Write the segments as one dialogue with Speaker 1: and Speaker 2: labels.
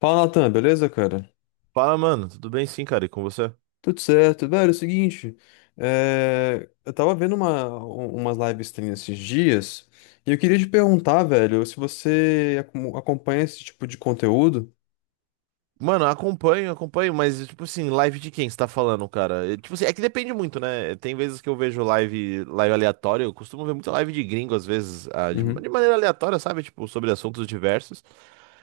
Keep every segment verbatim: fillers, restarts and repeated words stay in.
Speaker 1: Fala, Natan, beleza, cara?
Speaker 2: Fala, mano. Tudo bem sim, cara? E com você?
Speaker 1: Tudo certo. Velho, é o seguinte, é, eu tava vendo uma, um- umas live stream esses dias e eu queria te perguntar, velho, se você acom- acompanha esse tipo de conteúdo.
Speaker 2: Mano, acompanho, acompanho, mas, tipo assim, live de quem você tá falando, cara? É, tipo assim, é que depende muito, né? Tem vezes que eu vejo live, live aleatória, eu costumo ver muita live de gringo, às vezes, ah, de,
Speaker 1: Uhum.
Speaker 2: de maneira aleatória, sabe? Tipo, sobre assuntos diversos.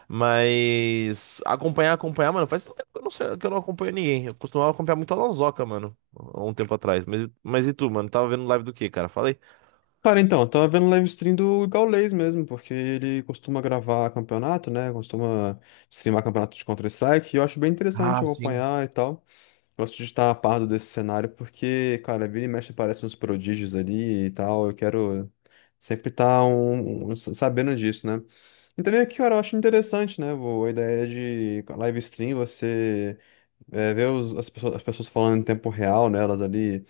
Speaker 2: Mas acompanhar, acompanhar, mano, faz tempo que eu não sei, que eu não acompanho ninguém. Eu costumava acompanhar muito a Lonzoca, mano, há um tempo atrás. Mas, mas e tu, mano? Tava vendo live do quê, cara? Falei.
Speaker 1: Cara, então, eu tava vendo live stream do Gaules mesmo, porque ele costuma gravar campeonato, né? Costuma streamar campeonato de Counter-Strike e eu acho bem interessante
Speaker 2: Ah, sim.
Speaker 1: acompanhar e tal. Gosto de estar a par desse cenário porque, cara, vira e mexe aparecem uns prodígios ali e tal. Eu quero sempre estar um, um- um, sabendo disso, né? E também aqui, cara, eu acho interessante, né? vô, A ideia de live stream, você é, ver os- as pessoas, as pessoas falando em tempo real, né? Elas ali,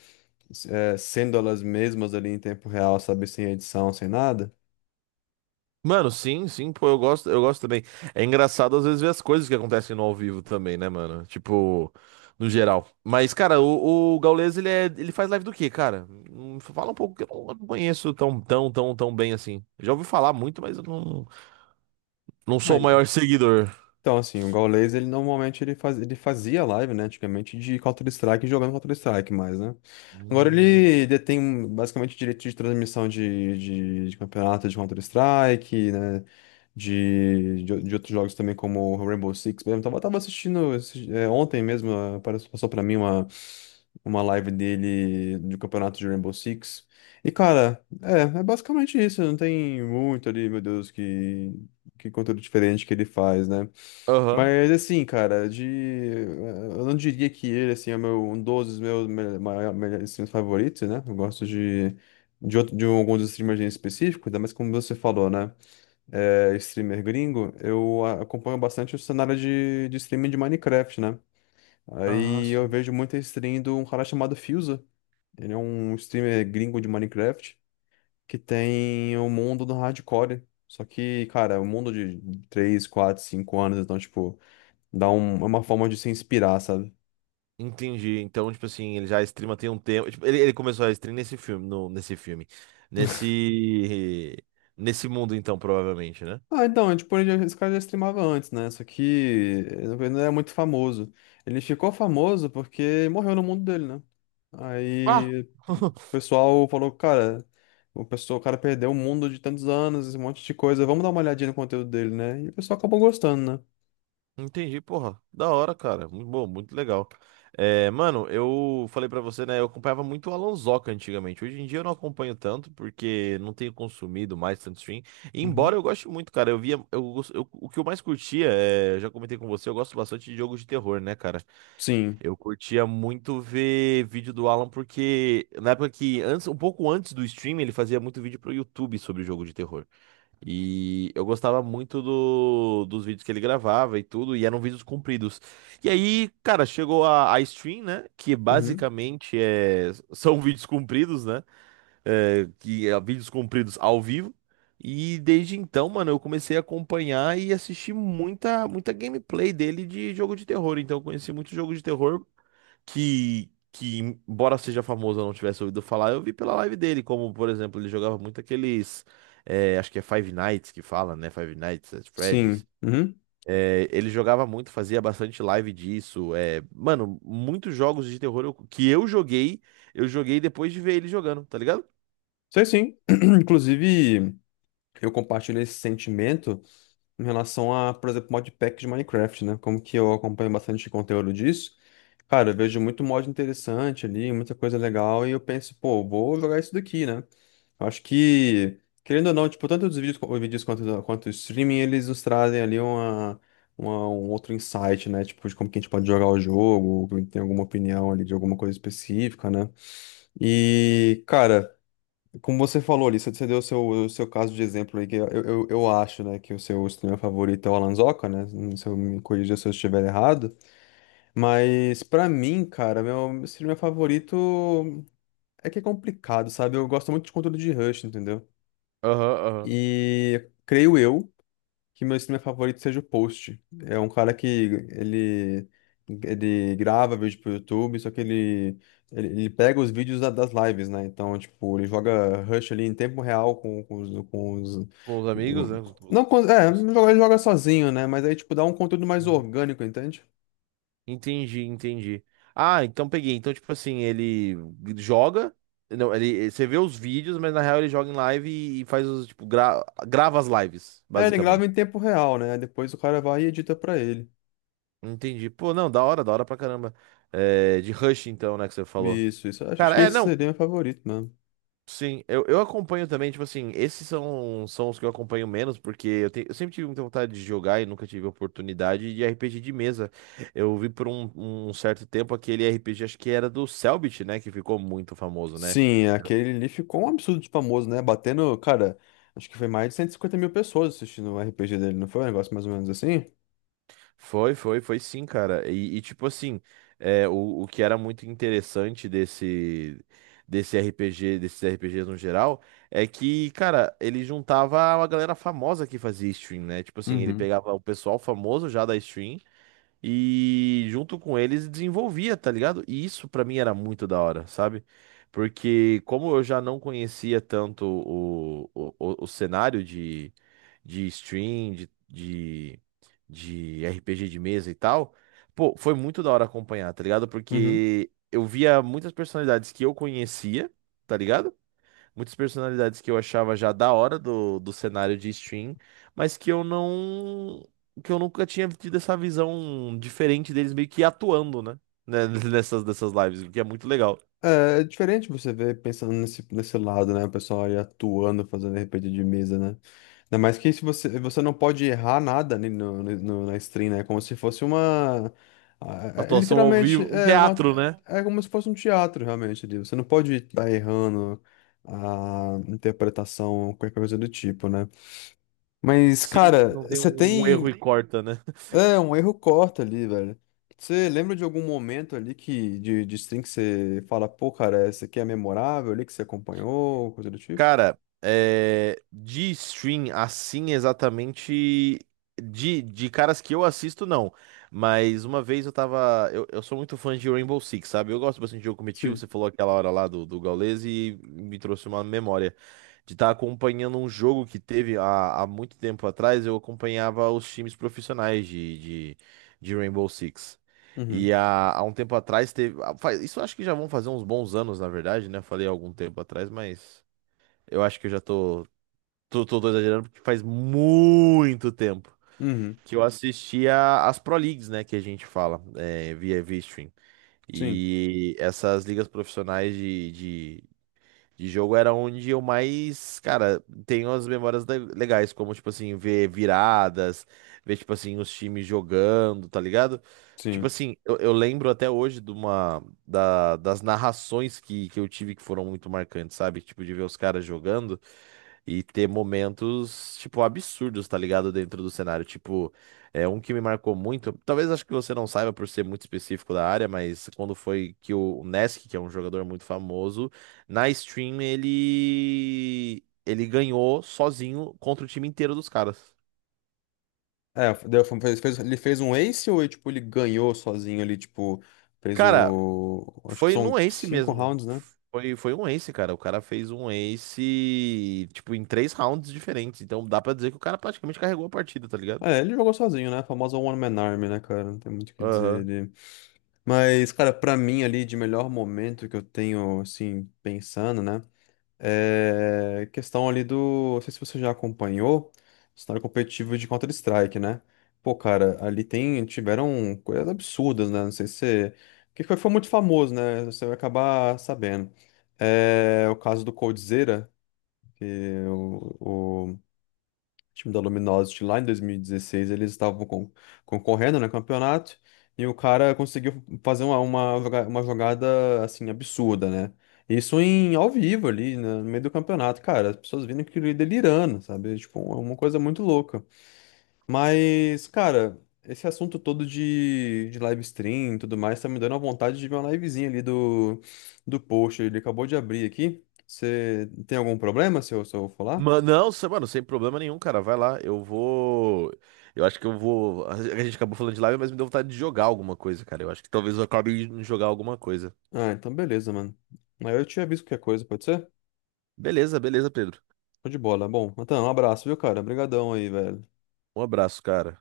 Speaker 1: é, sendo elas mesmas ali em tempo real, sabe? Sem edição, sem nada.
Speaker 2: Mano, sim, sim, pô, eu gosto, eu gosto também. É engraçado às vezes ver as coisas que acontecem no ao vivo também, né, mano? Tipo, no geral. Mas, cara, o, o Gaules, ele é, ele faz live do quê, cara? Hum, Fala um pouco que eu não eu não conheço tão, tão, tão, tão bem assim. Já ouvi falar muito, mas eu não, não sou o
Speaker 1: Ah,
Speaker 2: maior seguidor.
Speaker 1: então, assim, o Gaules, ele normalmente ele, faz, ele fazia live, né, antigamente, de Counter-Strike, jogando Counter-Strike mais, né? Agora
Speaker 2: Hum,
Speaker 1: ele detém basicamente direito de transmissão de, de, de campeonato de Counter-Strike, né, de, de, de outros jogos também, como o Rainbow Six mesmo. Tava, tava assistindo esse- é, ontem mesmo, eh, apareceu- passou pra mim uma, uma live dele do campeonato de Rainbow Six. E, cara, é, é basicamente isso, não tem muito ali, meu Deus, que, que conteúdo diferente que ele faz, né?
Speaker 2: Aham.
Speaker 1: Mas assim, cara, de. Eu não diria que ele assim, é o meu, um dos meus me- mai- melhores streamers favoritos, né? Eu gosto de, de, outro, de alguns streamers em específico, ainda mais como você falou, né? É, streamer gringo, eu a- acompanho bastante o cenário de, de streaming de Minecraft, né?
Speaker 2: Ah,
Speaker 1: Aí eu
Speaker 2: sim.
Speaker 1: vejo muita stream de um cara chamado Fusa. Ele é um streamer gringo de Minecraft que tem o mundo do hardcore. Só que, cara, o mundo de três quatro cinco anos, então, tipo. Dá um- é uma forma de se inspirar, sabe?
Speaker 2: Entendi. Então, tipo assim, ele já streama tem um tempo. Tipo, ele, ele começou a stream nesse filme, no, nesse filme. Nesse. Nesse mundo, então, provavelmente, né?
Speaker 1: Ah, então, é tipo, ele já- esse cara já streamava antes, né? Só que ele não era muito famoso. Ele ficou famoso porque morreu no mundo dele, né?
Speaker 2: Ah!
Speaker 1: Aí o pessoal falou, cara, o pessoal, o cara perdeu o mundo de tantos anos, esse monte de coisa, vamos dar uma olhadinha no conteúdo dele, né? E o pessoal acabou gostando,
Speaker 2: Entendi, porra. Da hora, cara. Muito bom, muito legal. É, mano, eu falei pra você, né? Eu acompanhava muito o Alonsoca antigamente. Hoje em dia eu não acompanho tanto, porque não tenho consumido mais tanto stream. E
Speaker 1: né?
Speaker 2: embora
Speaker 1: Uhum.
Speaker 2: eu goste muito, cara. Eu via. Eu, gos- eu- o que eu mais curtia, é, eu já comentei com você, eu gosto bastante de jogos de terror, né, cara?
Speaker 1: Sim.
Speaker 2: Eu curtia muito ver vídeo do Alan, porque na época que. Antes, um pouco antes do stream, ele fazia muito vídeo pro YouTube sobre jogo de terror. E eu gostava muito do- dos vídeos que ele gravava e tudo, e eram vídeos compridos. E aí, cara, chegou a, a stream, né? Que
Speaker 1: Uhum.
Speaker 2: basicamente é, são vídeos compridos, né? É, que é, vídeos compridos ao vivo. E desde então, mano, eu comecei a acompanhar e assistir muita, muita gameplay dele de jogo de terror. Então, eu conheci muito jogo de terror que, que, embora seja famoso, eu não tivesse ouvido falar, eu vi pela live dele, como, por exemplo, ele jogava muito aqueles, é, acho que é Five Nights que fala, né? Five Nights at Freddy's.
Speaker 1: Sim. Uhum.
Speaker 2: É, ele jogava muito, fazia bastante live disso. É, mano, muitos jogos de terror eu- que eu joguei, eu joguei depois de ver ele jogando, tá ligado?
Speaker 1: Sei sim. Inclusive, eu compartilho esse sentimento em relação a, por exemplo, modpack de Minecraft, né? Como que eu acompanho bastante conteúdo disso, cara, eu vejo muito mod interessante ali, muita coisa legal, e eu penso, pô, vou jogar isso daqui, né? Eu acho que, querendo ou não, tipo, tanto os vídeos, os vídeos quanto, quanto o streaming, eles nos trazem ali uma, uma- um outro insight, né? Tipo, de como que a gente pode jogar o jogo, ou tem alguma opinião ali de alguma coisa específica, né? E, cara, como você falou ali, você você deu o seu, o seu caso de exemplo aí, que eu, eu, eu acho, né, que o seu streamer favorito é o Alan Zoca, né? Se eu me corrija se eu estiver errado. Mas pra mim, cara, meu streamer favorito é que é complicado, sabe? Eu gosto muito de conteúdo de Rush, entendeu?
Speaker 2: Aham, aham.
Speaker 1: E creio eu que meu streamer favorito seja o Post. É um cara que ele, ele grava vídeo pro YouTube, só que ele, ele, ele pega os vídeos da- das lives, né? Então, tipo, ele joga Rush ali em tempo real com, com os, com os-
Speaker 2: Com os amigos, né? com
Speaker 1: Não,
Speaker 2: os-
Speaker 1: com, é, ele joga ele joga sozinho, né? Mas aí, tipo, dá um conteúdo mais orgânico, entende?
Speaker 2: Entendi, entendi. Ah, então peguei. Então, tipo assim, ele joga. Não, ele, você vê os vídeos, mas na real ele joga em live e, e faz os, tipo, gra- grava as lives,
Speaker 1: É, ele grava
Speaker 2: basicamente.
Speaker 1: em tempo real, né? Depois o cara vai e edita pra ele.
Speaker 2: Entendi. Pô, não, da hora, da hora pra caramba. É, de Rush, então, né, que você falou.
Speaker 1: Isso, isso. Acho acho
Speaker 2: Cara,
Speaker 1: que
Speaker 2: é,
Speaker 1: esse
Speaker 2: não,
Speaker 1: seria meu favorito, né?
Speaker 2: sim, eu, eu acompanho também, tipo assim, esses são, são os que eu acompanho menos, porque eu, te- eu sempre tive muita vontade de jogar e nunca tive oportunidade de R P G de mesa. Eu vi por um, um certo tempo aquele R P G, acho que era do Cellbit, né, que ficou muito famoso, né?
Speaker 1: Sim, aquele ali ficou um absurdo de famoso, né? Batendo, cara, acho que foi mais de cento e cinquenta mil pessoas assistindo o R P G dele, não foi um negócio mais ou menos assim?
Speaker 2: Foi, foi, foi sim, cara. E, e, tipo assim, é, o, o que era muito interessante desse, desse R P G, desses R P Gs no geral, é que, cara, ele juntava uma galera famosa que fazia stream, né? Tipo assim, ele
Speaker 1: Uhum,
Speaker 2: pegava o pessoal famoso já da stream. E junto com eles desenvolvia, tá ligado? E isso pra mim era muito da hora, sabe? Porque como eu já não conhecia tanto o, o, o, o cenário de, de stream, de, de, de R P G de mesa e tal, pô, foi muito da hora acompanhar, tá ligado?
Speaker 1: uhum.
Speaker 2: Porque eu via muitas personalidades que eu conhecia, tá ligado? Muitas personalidades que eu achava já da hora do, do cenário de stream, mas que eu não. Que eu nunca tinha tido essa visão diferente deles meio que atuando, né? Né, nessas, dessas lives, o que é muito legal.
Speaker 1: É, é diferente você ver pensando nesse, nesse lado, né? O pessoal ali atuando, fazendo R P G de mesa, né? Ainda mais que se você, você não pode errar nada ali no, no- no- na stream, né? É como se fosse uma. ah, É, é
Speaker 2: Atuação ao
Speaker 1: literalmente,
Speaker 2: vivo, um
Speaker 1: é uma.
Speaker 2: teatro, né?
Speaker 1: É como se fosse um teatro, realmente, ali. Você não pode estar errando a interpretação, qualquer coisa do tipo, né? Mas,
Speaker 2: Sim,
Speaker 1: cara,
Speaker 2: não tem
Speaker 1: você
Speaker 2: um um
Speaker 1: tem.
Speaker 2: erro e corta, né?
Speaker 1: É, um erro corta ali, velho. Você lembra de algum momento ali que de, de stream que você fala, pô, cara, essa aqui é memorável ali que você acompanhou, coisa do tipo?
Speaker 2: Cara, é, de stream assim exatamente de, de caras que eu assisto, não. Mas uma vez eu tava. Eu, eu sou muito fã de Rainbow Six, sabe? Eu gosto bastante de jogo competitivo. Você
Speaker 1: Sim.
Speaker 2: falou aquela hora lá do, do Gaules e me trouxe uma memória de estar acompanhando um jogo que teve há, há muito tempo atrás. Eu acompanhava os times profissionais de, de, de Rainbow Six. E
Speaker 1: Uhum.
Speaker 2: há, há um tempo atrás teve. ah, faz- Isso acho que já vão fazer uns bons anos, na verdade, né? Falei há algum tempo atrás, mas. Eu acho que eu já tô, tô, tô, tô exagerando porque faz muito tempo
Speaker 1: Uhum.
Speaker 2: que eu assistia as Pro Leagues, né, que a gente fala, é, via via stream.
Speaker 1: Sim,
Speaker 2: E essas ligas profissionais de, de jogo era onde eu mais, cara, tenho as memórias le- legais, como, tipo assim, ver viradas, ver, tipo assim, os times jogando, tá ligado? Tipo
Speaker 1: sim.
Speaker 2: assim, eu, eu lembro até hoje de uma, da- das narrações que, que eu tive que foram muito marcantes, sabe? Tipo, de ver os caras jogando e ter momentos, tipo, absurdos, tá ligado? Dentro do cenário. Tipo, é um que me marcou muito. Talvez acho que você não saiba por ser muito específico da área, mas quando foi que o Nesk, que é um jogador muito famoso, na stream ele ele ganhou sozinho contra o time inteiro dos caras.
Speaker 1: É, deu- fez, fez- ele fez um ace ou ele, tipo, ele ganhou sozinho ali, tipo, fez
Speaker 2: Cara,
Speaker 1: o. Acho que
Speaker 2: foi num
Speaker 1: são
Speaker 2: ace
Speaker 1: cinco
Speaker 2: mesmo.
Speaker 1: rounds, né?
Speaker 2: Foi, foi um ace, cara. O cara fez um ace, tipo, em três rounds diferentes. Então dá pra dizer que o cara praticamente carregou a partida, tá ligado?
Speaker 1: É, ele jogou sozinho, né? A famosa One Man Army, né, cara? Não tem muito o que
Speaker 2: Aham.
Speaker 1: dizer. Mas, cara, pra mim ali de melhor momento que eu tenho, assim, pensando, né? É questão ali do. Não sei se você já acompanhou o cenário competitivo de Counter-Strike, né? Pô, cara, ali tem, tiveram coisas absurdas, né? Não sei se. Que foi, foi muito famoso, né? Você vai acabar sabendo. É o caso do Coldzera, que o, time da Luminosity lá em dois mil e dezesseis eles estavam con- concorrendo no campeonato e o cara conseguiu fazer uma, uma, joga- uma jogada assim absurda, né? Isso em ao vivo ali, né, no meio do campeonato, cara, as pessoas vindo que delirando, sabe? Tipo, é uma coisa muito louca. Mas, cara, esse assunto todo de, de live stream e tudo mais tá me dando a vontade de ver uma livezinha ali do, do post. Ele acabou de abrir aqui. Você tem algum problema se eu, se eu falar?
Speaker 2: Mano, não, se- mano, sem problema nenhum, cara. Vai lá, eu vou. Eu acho que eu vou. A gente acabou falando de live, mas me deu vontade de jogar alguma coisa, cara. Eu acho que talvez eu acabe de jogar alguma coisa.
Speaker 1: Ah, então beleza, mano. Aí eu te aviso qualquer coisa, pode ser?
Speaker 2: Beleza, beleza, Pedro.
Speaker 1: Tô de bola. Bom, então um abraço, viu, cara? Obrigadão aí, velho.
Speaker 2: Um abraço, cara.